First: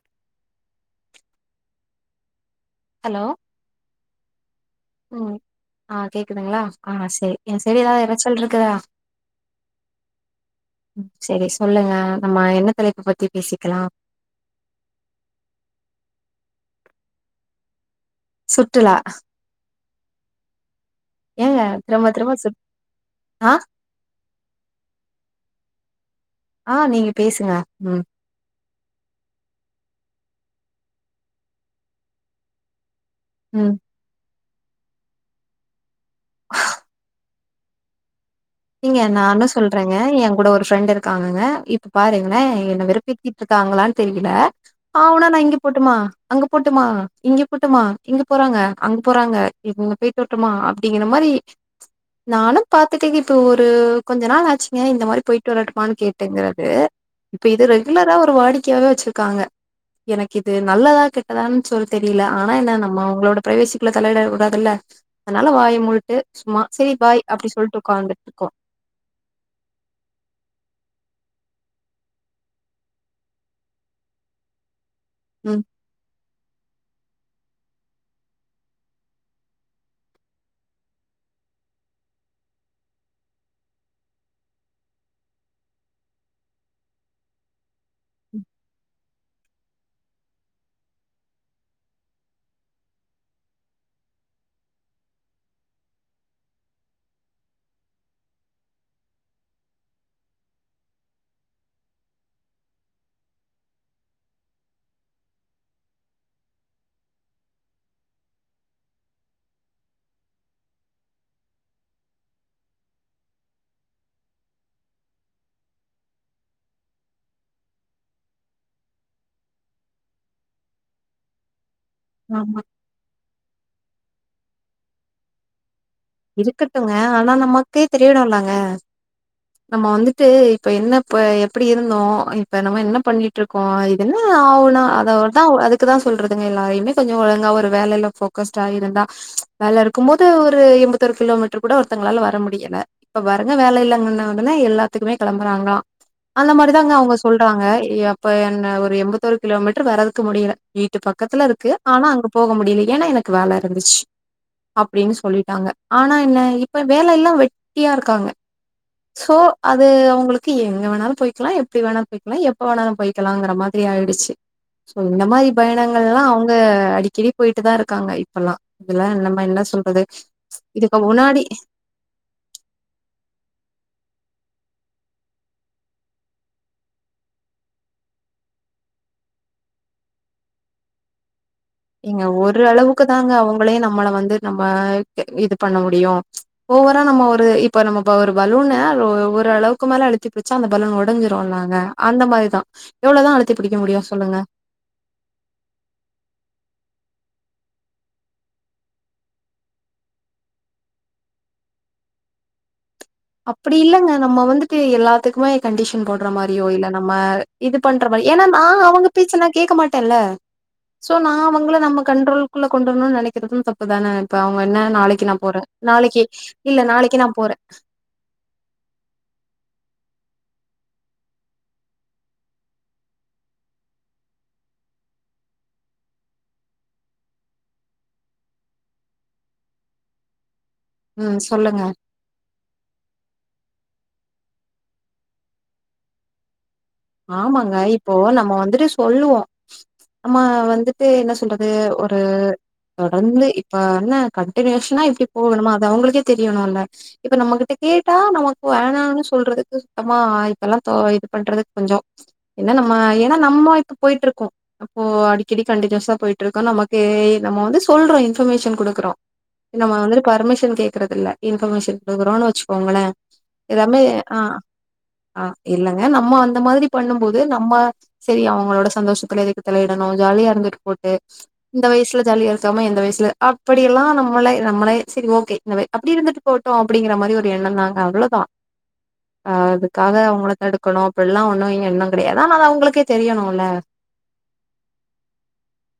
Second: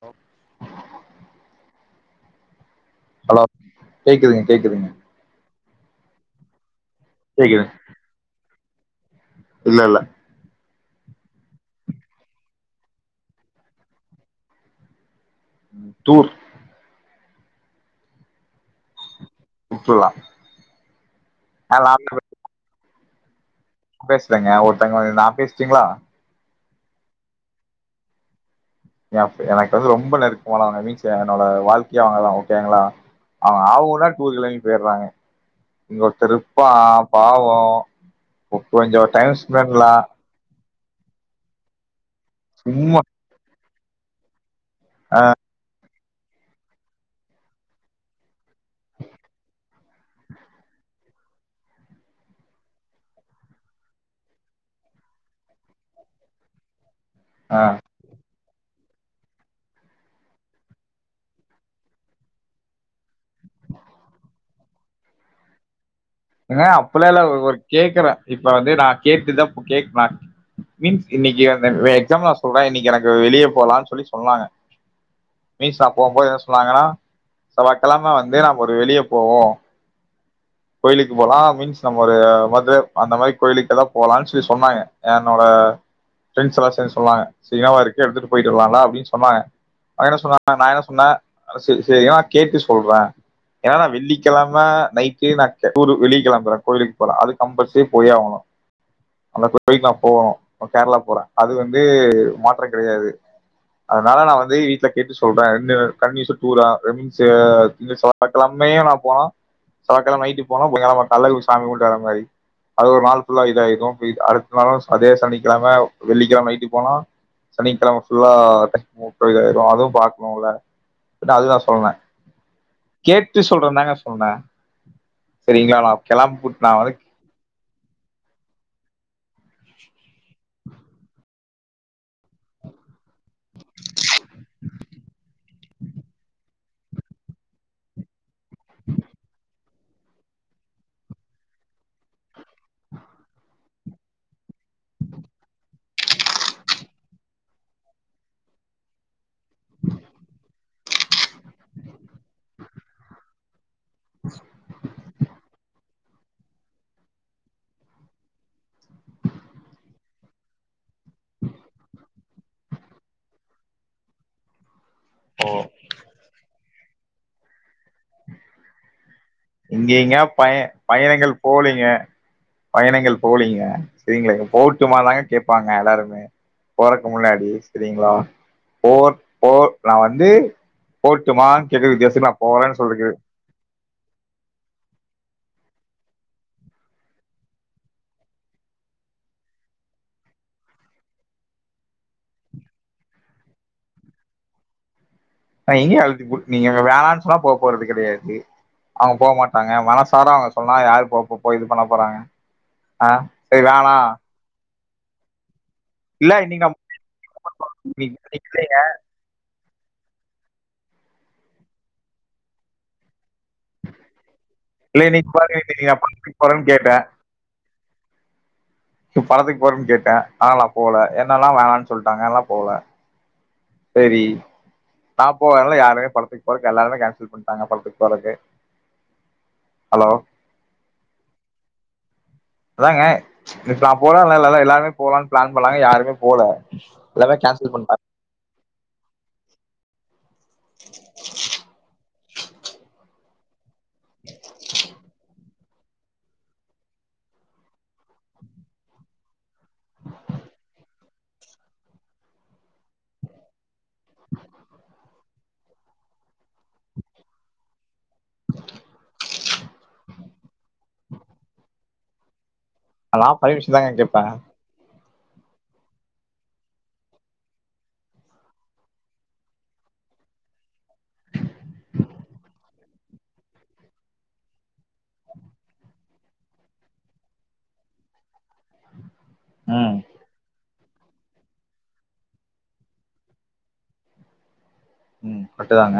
ஓ hello கேக்குதுங்க கேக்குதுங்க ம் ஆ கேக்குதுங்ளா [unintelligible] ஏ கேக்குது சைடு எதாவ்து எரெச்சல் இரு க்கா இல்ல இல்ல சேரி சொல்லுங்க நம்ம என்ன தலைப்பு பத்தி பேசிக்கலா டூர் சுட்டுலா சுற்றுலா ஏங்க திரம்ப திரம்ப சொ ஆ பேசுறங்க ஒருத்தங்க நா பேசட்டுங்களா ஆ நீங்க பேசுங்க ம் ஏ ஃப் எனக்கு வந்து ரொம்ப நெருக்கமானவங்க மீன்ஸ் என்னோட வாழ்க்கையே அவங்கதா ஓகேங்களா அவ்ங் ஆ ம் ஊனா டூர் கெளம்பி பொய்ர்றாங்க இங்க ஒருத்தருப்பா பாவோ கொஞ்சோ நீங்க டைம் நானு ஸ்பெண்ட்லா சொல்றங்க ஏங் கூட ஒரு ஃப்ரெண்டு இருக்காங்கங்க இப் பாருங்களே என்ன சும்மா வெறுப்பேத்திட்ருக்காங்களான் தெரியில ஆ ஊனா நா இங்கெ போட்டுமா அங்க போட்டுமா இங்க போட்டுமா இங்க போறாங்க அங்க போறாங்க இப்ப ங்க பொய்ட்டு வரட்டுமா அப்டிங்கிற மாரி நானு பாத்துட்டே இர் இப்போ ஒரு கொஞ்ச நாள் ஆச்சுங்க இந்த மாரி பொய்ட்டு வரட்டுமான்னு கேட்டுங்க அது இப்ப இது ஆ ரெகுலரா ஒரு வாடிக் கீவோ வச்சிருக்காங்க எனக்கு இது நல்லதா கெட்டதான்னு சொல்ல தெரியல ஆனா என்ன நம்ம அவங்களோட பிரைவேசிக்குள்ள தலையிட கூடதுல்ல அதனால வாய மு ஏ சும்மா ஏங்க சரி அப்பல்லா இல்ல பாய் அப்டி ஒரு சொல்ட்டு கேக்குறே உட்காந்து இப்ப வந்து நான் கேட்டுத கேக்மா மீன்ஸ் இன்னைக்கு அந்த எக்ஸாமவர்ஸ் கூட இன்னைக்கு எனக்கு வெளிய போலான் சொல்லி சொன்னாங்க ம் மீ சாப் [unintelligible] சொன்னாங்கன்னா சவ்வாகெலம வந்து நம்ம ஒரு வெளியே போவோம் கோயிலுக்கு போலாம் மீன்ஸ் நம்ம ஒரு மதுரை அந்த மாரி கோயிலுக்கு எதான் போகலாம்னு சொல்லி சொன்னாங்க என்னோட பிரெண்ட்ஸ் எல்லாம் சேர்ந்து சொன்னாங்க [unintelligible] எடுத்துட்டு போயட்டுலா அப்படின்னு சொன்னாங்க என்ன சொன்னா நான் என்ன சொன்ன கேட்டு சொல்றேன் வெள்ளிக்கிழமை நைட் நான் டூர் வெள கெழம்ப போறேன் கோயிலுக்கு போறேன் அது கம்பல்சரி போயே ஆகணும் அந்த கோயிலுக்கு நான் போகணும் கேரளா போறேன் அது வந்து மாற்றம் கிடையாது அதனால நான் வந்து வீட்ல கேட்டு சொல்றேன் ரெண்டு கண்டினிசா டூரா [unintelligible] திங்க செவ்வா கிழம நான் போனா செவ்வாய்க்கிழமா நைட்டு போனா புதன் கிழமை காலைல சாமி கும்பிட்டு வற மாரி அது ஒரு நாள் ஃபுல்லா இத ஆிடும் இ் அடுத்த நாளும் அதே சனிக்கிழமை வெள்ளிக்கிழமை நைட்டு போனா சனிக்கிழமை ஃபுல்லா தி இதாயிடும் அதுவும் பார்க்கணும்ல அப்படின்னு அது நான் சொன்னேன் ஆஹ் சுத்தி சொல்றன் நாங்க சொல்றேன் சரிங்களா கிளம்பிட்டு நான் இருக்கட்டுங்க வந்து ஆனா நம்ம தெரியுலங்க நம்ம வந்துட்டு இப்ப என்ன எப்படி இருந்தோம் இப்ப நம்ம என்ன பண்ணிட்டு இருக்கோம் இது என்ன ஆகணா அத தான் அதுக்குதான் சொல்றதுங்க எல்லாரையுமே கொஞ்சம் ஒழுங்கா ஒரு வேலைல போ- [unintelligible] வேலை இருக்கும் போது ஒரு எண்பத்த- த்த கிலோமீட்டர் கூட ஒருத்தங்களால வர முடியல இப்ப பாருங்க வேலை இல்லங்கன்ன உடனே எல்லாத்துக்குமே கிளம்புறாங்களாம் அந்த மாதிரிதான்ங்க அவங்க சொல்றாங்க அப்ப என் ஒரு எண்பத்தரு கிலோமீட்டர் வர்றதுக்கு முடியல வீட்டு பக்கம் பக்கத்துல இருக்கு ஆனா அங்க போக முடியல ஏன்னா எனக்கு [unintelligible] இருந்துச்சு அப்படின்னு சொல்லிட்டாங்க ஆனா என்ன இப்ப வேலை எல்லாம் வெட்டியா இருக்காங்க சோ அது அவங்களுக்கு எங்க வேணாலும் போய்கக்கலாம் எப்படி வேணாலும் போயக்கலாம் எப்ப வேணாலும் போய்க்கலாங்கிற மாதிரி ஆயிடுச்சு சோ இந்த மாதிரி பயணங்கள் எல்லாம் அவங்க அடிக்கடி போயிட்டு தான் இருக்காங்க இப்பெல்லாம் இதெல்லாம்- என்ன இங்க சொல்றது எங்கயா இதுக்கு பயணங்கள் முன்னாடி போலீங்க பயணங்கள் போலீங்க சரிங்களே போவூட்டுமா தாங்க கேட்பாங்க எல்லாருமே போறக்கு முன்னாடி சரிங்களா போர் போர் நான் வந்து போட்டுமா இங்க ஒரு அளவுக்கு தாங்க அவங்களையும் நம்மள வந்து நம்ம இது பண்ண முடியும் ஒவரா நம்ம ஒரு இப்ப நம்ம ஒரு பலூன் ஒருரளவுக்கு மேல அழுத்தி பிடிச்சா அந்த பலூன் உடைஞ்சிரோம் நாங்க அந்த மாதிரிதான் எவ்வளவுதான் அழுத்தி பிடிக்க முடியும் சொல்லுங்க இங்கே அழுத்தி நீங்க எங்க வேணாம்னு சொன்னா போக போறது கிடையாது அவங்க போக மாட்டாங்க மனசாரும் அவங்க சொன்னா யாரு போ போ இது பண்ண போறாங்க ஆ சரி அப்படி வேணா இல்லங்க நம்ம வந்து எல்லாத்துக்குமே கண்டிஷன் போட்ற இல்ல இன்னைக்கு மாரியோ நா இல்ல நம்ம இது பண்ற மாரி ஏன்னா இல்லைங்க நான் அவங்க பேச்சுலாம் கேட்க மாட்டேன் ல்ல சோ நா அவங்களளை நம்ம கண்ட்ரோலக்குள்ள கொண்டு வரணும்னு நினைக் குரதும் தப்புதான இப்ப அவங்க என்ன இல்ல நாளைக்கு இன்னைக்கு நா பாருங்க போற இன்னைக்கு நா நாளைக்கு படத்துக்கு போறேன்னு இல்ல கேட்டே நாளைக்கு நான் போற படத்துக்கு போறேன்னு கேட்ட ஆன நா போல என்னல்லா வேணாம்னு சொல்லிட்டாங்க அன்னலா போல சரி நா போகாதனால யாருமே படத்துக்கு போறக்கு எல்லாருமே கேன்சல் பண்ணிட்டாங்க படத்துக்கு போறக்கு ஹலோ ம் சொல்லுங்க அதாங்க இப்ப நா போலனால எல்லாருமே போகலாம்னு பிளான் பண்ணலாங்க யாருமே போல எல்லாமே கேன்சல் ஆமாங்க பண்ட்டாங்க இப்போ நம்ம வந்துட்டு சொல்லுவோ ஆமா வந்துட்டு என்ன சொல்றது ஒரு ஆ தொடர்ந்து [inaudible] [inaudible] [inaudible] ஆ என்ன கண்டினியூஷனா இப்டி போகணுமா அத அவங்களுக்கே தெரியணும்ல்ல இப்ப நம்மகிட்ட கேட்டா நமக்கு வேணாம்னு சொல்றதுக்கு சுத்தமா இப்பல்லா தோ இது பண்றதுக்கு கொஞ்சோ என்ன நம்ம ஏன்னா நம்ம இப்ப போயிட்டு இருக்கு அப்போ அடிக்கடி கண்ட்டினுயூஸா போய்ட்டு இருக்கோ. நமக்கு நம்ம வந்து சொல்றோ இன்ஃபர்மேஷன் குடுக்கறோ நம்ம வந்து பர்மிஷன் கேடக்கறதில்ல இன்ஃபர்மேஷன் அதுக் ஒரு ஆள வெச்சு போங்களே நா பர்மிஷன் தாங்க எல்லாமே கேப்பே ஆ ஆஹ் இல்லங்க நம்ம வந் இந்த மாதிரி பண்ணும் போது நம்ம சரி அவங்களோட சந்தோஷத்துல எதுக்கு தலையிடணு ஜாலியா இருந்துட்டு போட்டு இந்த வயசுல ஜாலியா இருக்காம எந்த வயசுல அப்படி எல்லா நம்மள நம்மளே சரி ஓகே இந்த அப்படி இருந்துட்டு போட்டோ அப்படிங்கற மாதிரி ஒரு எண்ணந்தாங்க அவ்ளோதா ஆ ம் அதுக்காக அவங்க தடுக் கனு இப்படிலா ஒண்ணு எண்னோ கெடையாது ஆனா அது அவங்களுக்கே தெரியணுமல்ல ம் கரெக்ட்டுதாங்க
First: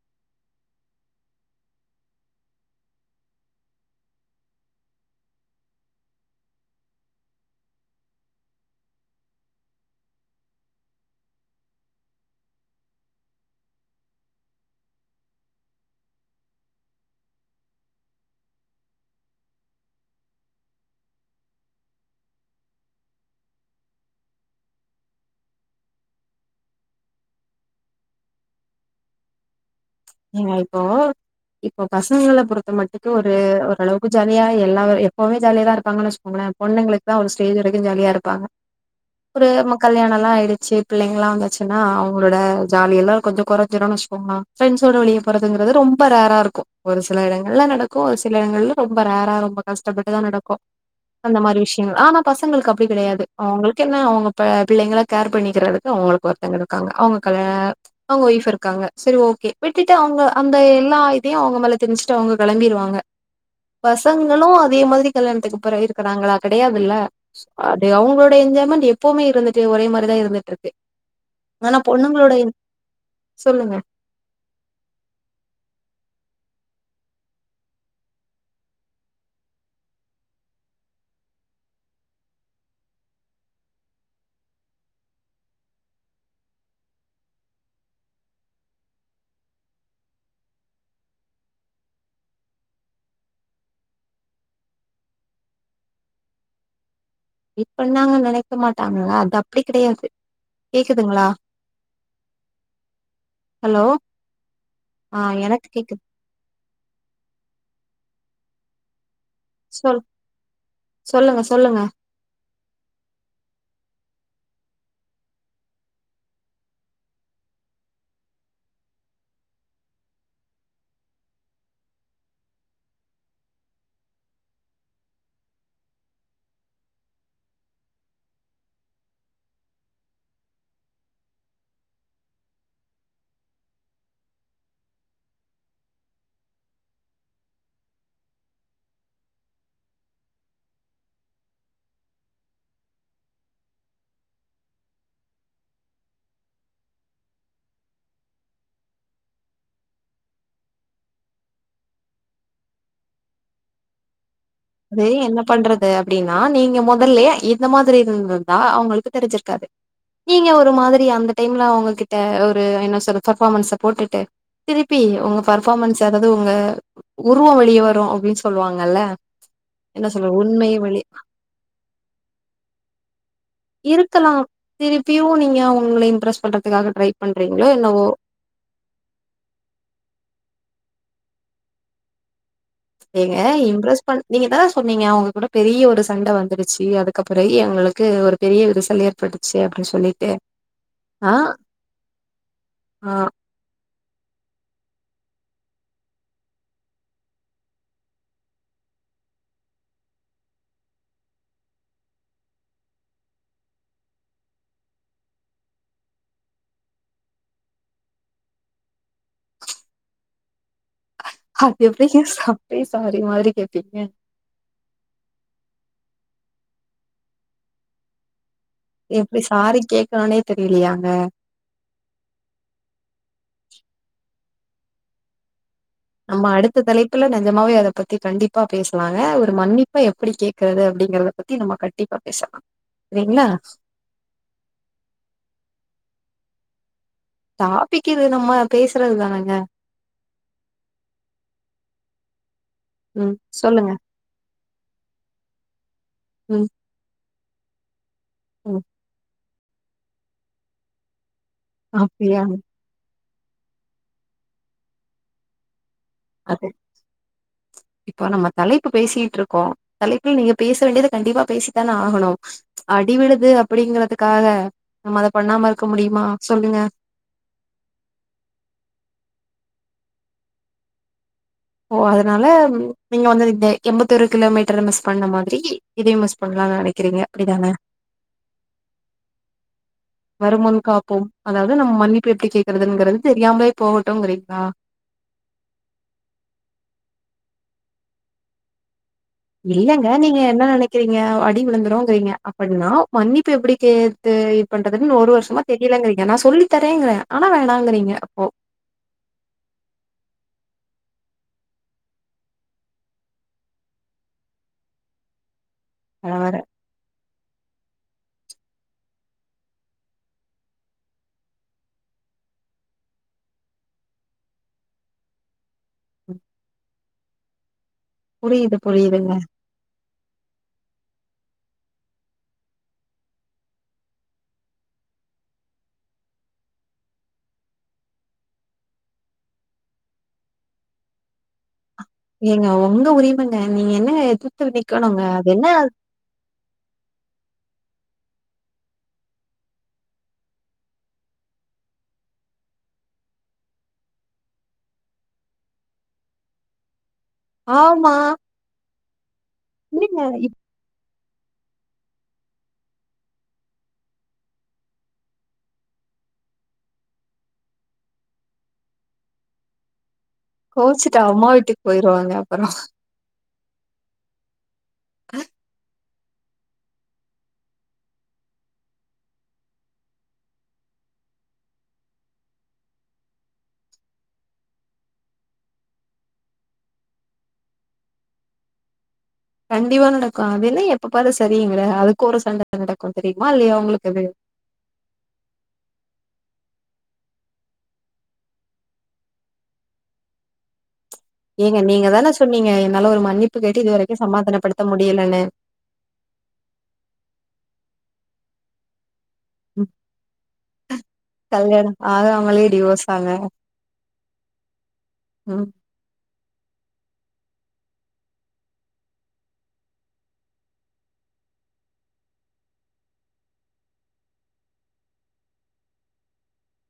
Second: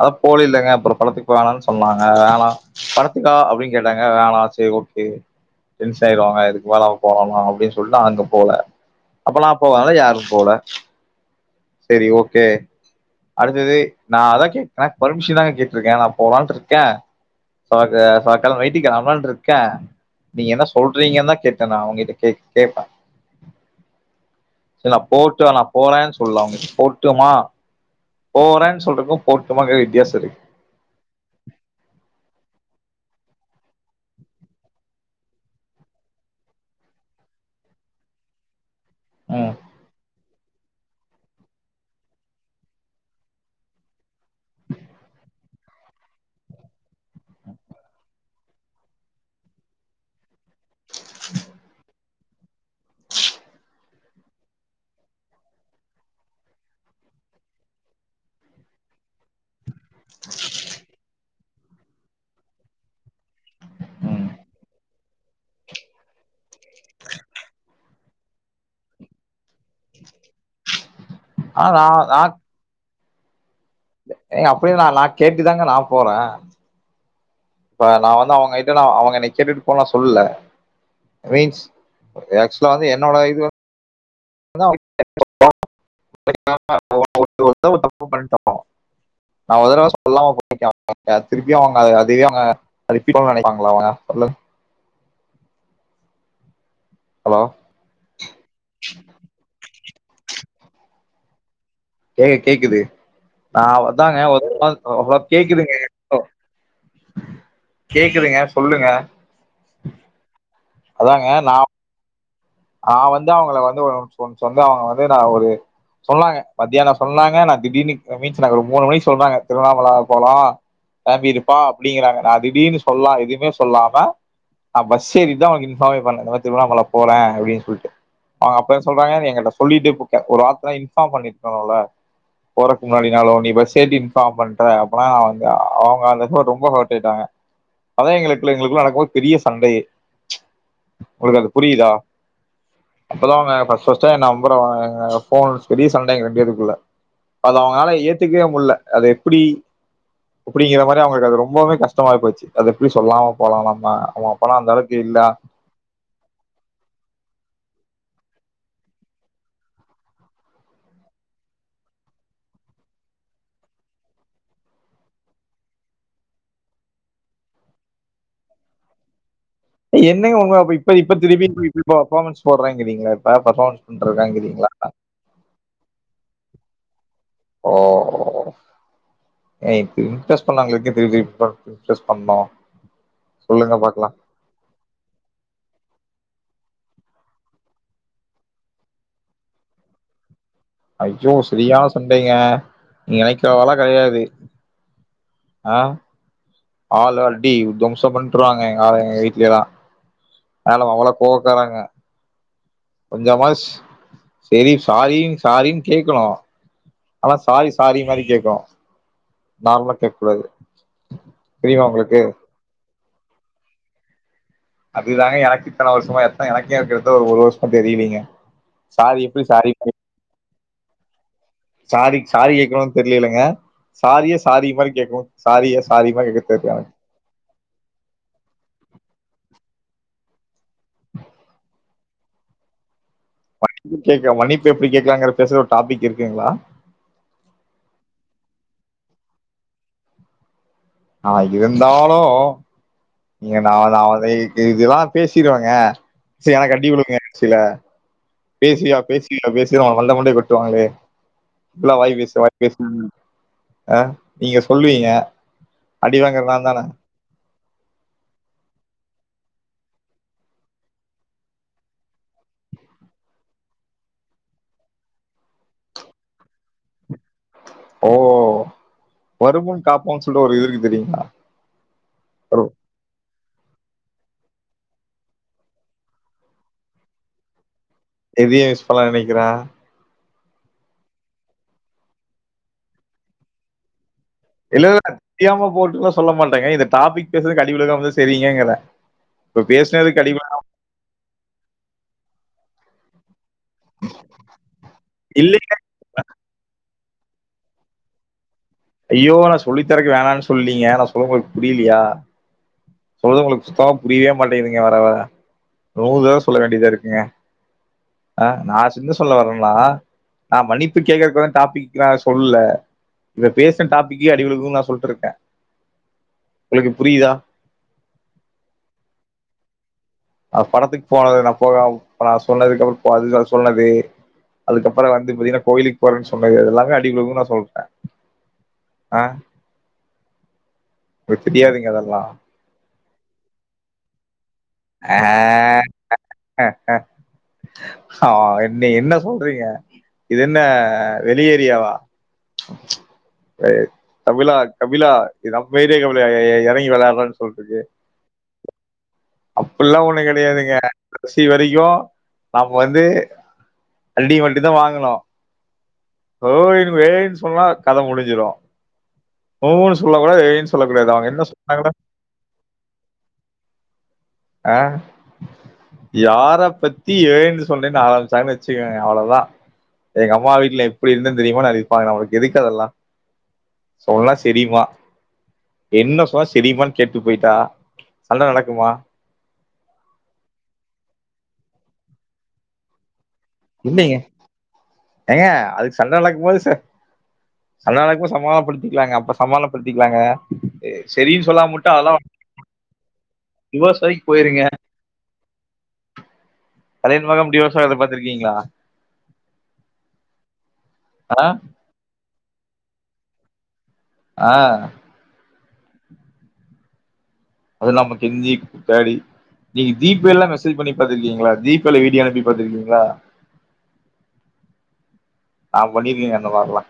அத போல இல்லைங்க அப்புறம் படத்துக்கு வேணாம்னு சொன்னாங்க வேணாம் படத்துக்கா அப்படின்னு கேட்டாங்க வேணா சரி ஓகே டென்ஷன் ஆய்டுவாங்க இதுக்கு மேல போலாமா அப்படின்னு சொல்லிட்டு நா அங்க போல அப்ப நான் போவதால யாரும் போல சரி ஓகே அடுத்தது நா அதா கேக்கற பர்மிஷன்தா கேட்டுருக்க நான் போலான்ட்டு இருக்க ச சாக்கால வெயிட்டிக்குலனள்ட்டு இருக்க நீங்க என்ன சொல்றீங்கன்னு தா கேட்ட நா அவங்ககிட்ட கே கேட்ப ச போட்டு நா போறேன்னு சொல்லல அவங்க போட்டுமா போறேன்னு சொல்றதுக்கு போட்டுமா கே ஏங்க இப்போ இப்போ பசங்கள பொறுத்த மட் க்கு ஒரு ஓரளவுக்கு ஜாலியா எல்லா எப்பவுமே ஜாலிய தா இருப்பாங்கன்னு வச்சுக்கோங்களே பொண்ணுங்களுக்கு தா ஒரு ஸ்டேஜ் வரைக்கு ஜாலியா இருப்பாங்க ஒரு ம் மக் கல்யாண எல்லா ஆயிடு சரி பிள்ளைங்கலா வந்தாச்சுனா அவங்களோட ஜாலி எல்லா கொஞ்சோ குறைஞ்சிடும்னு வச்சுக்கோங்க ஃபரண்டஸ் ரோடு வழியா போறதுங்கறது ரொம்ப ரேரா இருக்கு ஒரு சில இடங்கள்ல நடக்கு ஒரு சில இடங்கள் ரொம்ப ரேரா ரொம்ப கஷ்டப்பட்டுதா நடக்கு அந்த மாரி விஷயங்கள் ஆனா பசங்களுக்கு அப்படி கெடையாது அவங்களுக்கு என்ன அவங்க பி பிள்ளைங்கள கேர் பண்ணிக்கிறதுக்கு அவங்களுக்கு ஒருத்தங்க இருக்காங்க அவங்க கல் அவங்க ஒய்ஃப் இருக்காங்க சரி ஓகே கிட்ட அவங்க அ எல்லா ஆ ப்டியே அவங்க மேல திணிச்சுட்டு அவங்க கெளம்பிடுவாங்க ம் பசங்களு அதே மாதிரி கல்யாணத்துக்கு அப்பற இருக்கறாங்களா கிடையாதுல்ல அது அவங்களோட என்ஜாய்மெண்ட் எப்பவுமே இருந்துட்டு ஒரே மாதிரிதா இருந்துட்டு இருக்கு ஆ ஆனா பொண்ணுங்களோட என் சொல்லுங்க ஏ அப்படிலா நா நா கேட்டுதாங்க நா போற இப்ப நா வந்து அவுங்க கிட்ட நா அவுங்க என்னை கேட்டுட்டு போனு நா சொல்லல மீன்ஸ் ஆக்சுவலா வந்து என்னோட இது வந்து [inaudible] நான் ஒரு தடவை சொல்லாம [inaudible] திருப்பியும் அவுங்க அதே அவங்க ரிப்பீட் பண்ணனும்னு நினைப்பாங்களா அவங்க சொல்லுங்க ஹலோ இப்பனாங்க நினைக்க மாட்டாங்களா அது அப்படி கிடையாது கேக்குதுங்களா ஏ கேக்குது ஆ ஹலோ அதாங்க [inaudible] ஹலோ ஆ எனக்கு கேக்குதுங்க கேக்குது கேக்குதுங்க சொல்லுங்க சொல் அதாங்க சொல்லுங்க நா சொல்லுங்க நா வந்து அவுங்ள வந்து சொன்னே அவுங்க வந்து நா ஒரு சொன்னாங்க மத்யானோ சொன்னாங்க நா திடீர்னு மீன்ஸ்ல ஒரு மூணு மணிக் சொல்றாங்க திருவண்ணாமல போலா கெலம்பிருப்பா அப்டிங்கறாங்க நா திடீர்னு சொல்லா எதுவுமே சொல்லாம நா பஸ் சேறிட்தா அவளுக்கு இன்ஃபாமே பண்ண இந்த மாரி திருவண்ணாமல போற அப்டின் சொல்ட்டு அ அப்பறோ சொல்றாங்க நீ எங்கிட்ட சொல்லிட்டே கூப்ட ஒருவார்த்த இன்ஃபாம் பண்ணிருக்கனுல்ல போறக்கு முன்னாடினாலு நீ பஸ்யேறி நீ இன்ஃபம் பண்ட்ட அப்னா நா வ அவுங்க அந்த ரொம்ப ஹேட்டாயிட்டாங்க அத எங்ளுக் எங்ளுக்குள்ள நடக்கு பெரிய சண்டயே உங்ளுக்கது புரியிதா அப்பதா அவ்ங்க ஃபஸ்ட் ஃபஸ்ட்டா என் நம்பர வாங்குனாங்க போன் பெரிய சண்ட எங்க ரெண்டு பேத்துக்குள்ள அது அவ்ங்களால ஏத்துகவே முடில அது எப்புடி அப்புடிங்கிற மாரி அவுங்களுக் அது ரொம்பமே கஷ்டமாய் போச்சி அது எப்டி சொல்லாம போலா நம்ம அமா அது என்ன பண்றது அப்டினா நீங்க மொத் மொதல்லயே இந்த மாதிரி இருந்தந்தா அவுங்ளுக்கு தெரிஞ்சிருக்காது நீங்க ஒரு மாதிரி அந்த டைம்ல அவங்க கிட்ட ஒரு என்ன சொல்றது பர்ஃபாமன்ஸ போட்டுட்டு திருப்பி உங்க பர்ஃபாமன்ஸ அதாது உங்க உருவோ வெளிய வரு அப்டின் சொல்வாங்கல என்னங்க உங்க இப்ப இப்ப திருப்பி இப்ப பெஃபாமன்ஸ் போடுறங்கிறீங்கல பே இருக்கலா திருப்பியு நீங்க உங்கள இம்ப்ரஸ் பண்றதுக்காக ட்ரை பண்றீங்களோ ஓ என்ன இம்ப்ரஸ் பண்ணவெங்களுக்கே தெரிஞ்ச் இம்ப்ரஸ் பண்ணோ ஏங்க இம்ப்ரஸ் பண் நீங்கதா சொன்னீங்க அவுங்க கூட பெரிய ஒரு சண்ட வந் வந்துருச்சி அதுக்கப்புறோ எங்களுக்கு ஒரு பெரிய விரிசல் ஏற்பட்டுச்சி அப்படின் சொல்லிட்டு ஐயோ ஆ செரியான சண்டைங்க ஆ நீ நெனக்கிற வள கெடையாது ஆஹ் ஆளு அடி தொமுசோ பண்ட்டுருவாங்க எ எங்க வீட்லலா மேல அவளோ கோவக்காரங்க கொஞ்சமா செரி சாரின் சாரினு கேக்கணு ஆனா சாரி சாரி மாரி கேக்கனு நார்மலா கேக்க கூடாது அது எப்டிங்க சப்பே சாரி மாரி கேப்பீங்க அதுதாங்க எனக்கு இத்தன வர்ஷமா எத்தன எனக்கே அது ஒரு வர்ஷமா தெரீலீங்க எப்டி சாரி கேக்கனுனே தெரியிலயாங்க சாரி சாரி கேட்கணு தெரியலங்க சாரிய சாரி மாரி கேக்கணு சாரிய சாரி மாரி நம்மா கேட்க தெரியல அடுத்த தலைப்புல நெஜமாவே அத பத்தி கண்டிப்பா பேஸ்லாங்க ஒரு மன்னிப் பு எப்டி கேக் கருது அப்டிங்கறத பத்தி நம்ம கட் டீப்பா பேசலா சரிங்களா மன்னிப் கே மணிப் எப்டி கேட்கலாங்ற பேசுற ஒரு டாப்பிக் இருக்குங்ளா டாப்பிக்கிது நம்ம பேசறதுதானங்க ஆஹ் இருந்தாளூ ம் இங்க நா சொல்லுங்க நா இதுல்லா பேசிருவங்க செரி என ம் கட்டி விடுங்க சில ம் பேசிவியா பேசிவியா பேஸ் வல்ல மண்டய கொட்டுவாங்ளே இப்லா வாய் பேசு அப்டியா வாய் பேசு அஹ் நீங்க சொல்லுவீங்க அடிவாங்ற நா அது தான இப்போ நம்ம தலைப்பு பேசிட்டு இருக்கோம் தலைப்புல நீங்க பேச வேண்டியதை கண்டிப்பா பேசித்தானே ஆகணும் அடிவிடுது அப்டிங்கறதுக்காக நம்ம அத பண்ணாம இருக்க முடியுமா சொல்லுங்க. ஓ வருமுன் காப்போம்னு சொல்லிட்டு ஒரு இதுக்கு தெரியுங்ளா ஓ அதனால நீங்க வந்து இந்த எண்பத் ஒரு கிலோமீட்டர் மிஸ் பண்ண மாதிரி இதையும் மிஸ் பண்ணலாம்னு நினைக்கிறீங்க அப்டிதானே. எதையும் விஸ் பண்ல நினைக்கிறா வருமுன் காப்போம் அதாவது நம்ம மன்னிப்பு எப்டி கேக்குறதுங்கிறது தெரியாமலே போக இல்ல இல்ல தெரியாம போட்டும் சொல்ல மாட்டேங்க இந்த டாபிக் பேசுது க அடி விழுகாமாஇருந்தா சரியீங்கங்கிற இல்லங்க நீங்க என்ன நினைக்கிறீங்க அடி விழுந்திருங்கிறீங்க அப்பனா மன்னி ப்பு எப்டி கேத்து இப்பண்றதுன்னு ஒரு வருஷமா இல்லைங்க. தெரியலங்கிறீங்க நான் சொல்லி தரேங்கிறேன். ஆனா வேணாங்கறீங்க அப்போ ஐயோ நான் சொல்லி தரக்கு வேணானு சொல்லீங்க நான் சொல்லபோது புரிலையா. சொல்றது உங்களுக்கு சுத்தமா புரியவே மாட்டேங்கதுங்க வர வர ஒவ்வொரு தடவ பரவால்ல சொல்ல வேண்டியதா இருக்குங்க. அஹ் நான் சின்ன சொல்ல வரேன்னா நான் மன்னிப்பு கேக்றக்கு டாபிக் நான் சொல்லல இப்ப பேசுன டாபிக்கே அடி விழுகுன் நான் சொல்ட்டு இருக்கே [unintelligible] புரியுதா. புரியுது புரியுதுங்க. அ படத்துக்கு போனது நான் போக நான் சொன்னதுக்குப்புறம் போ அது சொன்னது அதுக்கப்புறம் வந்து பாத்தீன்னா கோயிலுக்கு போறேன்னு சொன்னது எல்லாமே அடி விழும் நான் சொல்றேன் ஆஹ் தெரியாதுங்க அதெல்ல நீங்க உங்க உரிமைங்க நீங்க என்னங்க த்து ஆ நிக்கணுங்க அது என்ன ஆ என் என்ன சொல்றீங்க இது என்ன வெளி ஏரியாவா கபிலா கபிலா இது நம்ம ஏரியா கபிலா இறங்கி விளையாடுறா ஆமா. அப்ட்ல்லாம் ஒண்ணு இல்லைங்க இப் கிடையாதுங்க. கடைசி வரைக்கும் நம்ம வந்து அடி மட்டும் தான் வாங்கணும் ஓய் ஏய் சொன்னா கதை முடிஞ்சிடும் ம்ம் ய் சொல்ல கூடாது ஏய் சொல்லக் கூடாது கோவிச்சுட்டு அவங்க என்ன அம்மா வீட்டுக்கு சொன்னாங்க போயிருவாங்க அப்புறம். ஆஹ். யார பத்தி ஏன்னு சொல்றேன்னு ஆரம்பிச்சாங்கன்னு வச்சுக்கங்க அவ்வளவுதா எங்க அம்மா வீட்டுல எப்டி இருந்தேன்னு தெரியுமா நா இருப்பாங்க அவளுக்கு எதுக்கதல்ல சொன்னலா செரியுமா என்ன சொன்னா செரியுமான்னு கேட்டு போயிட்டா சண்டை நடக்குமா. கண்டிப்பா நடக்கு அதுனா எப்ப பாரு செரிங்கற அதுக்கு ஒரு சண்ட நடக்கு. இல்லலைங்க ஏங்க அதுக்கு சண்டை நடக்கும்போது சார் சண்டா நடக்கும்போது சமாதானப்படுத்திக்கலா அப்ப சமாதானப்படுத்திக்கலாங்க செரின்னு சொல்லாம ஏங்க வுட்டா நீங்க அதெல்லா தானே சொன்னீங்க என்னால ஒரு மன்னிப்பு கேட்டு டிவோர்ஸ் இதுவரைக்கு வரைக்கு போயிருங்க சமாதானப்படுத்த முடியலன்னு. கல்யாணமாகம டிவோர்ஸ் ஆறத பாத்திருக்கீங்களா. ம் ஆ கல்யாணம் ஆகாம மொதல்லியே டிவோஸ்சாங்க ஆங் ம் அது நமக் கெஞ்சி [unintelligible] நீங்க ஜீ பே ல எல்லா மெசேஜ் பண்ணி பாத்துருக்கீங்களா ஜீ பே ல வீடியோ அனுப்பி பாத்திருக்கீங்களா நா பண்ணிருகேங்க அந்த மாதிரில்லா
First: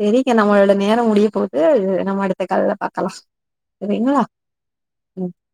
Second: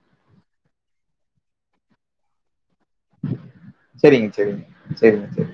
சரிங்க நம்மளோட நேரம் முடிய போகுது நம்ம அடுத்த கால்ல பா செரிங்க செரிங்க ம். செரிங்க செரி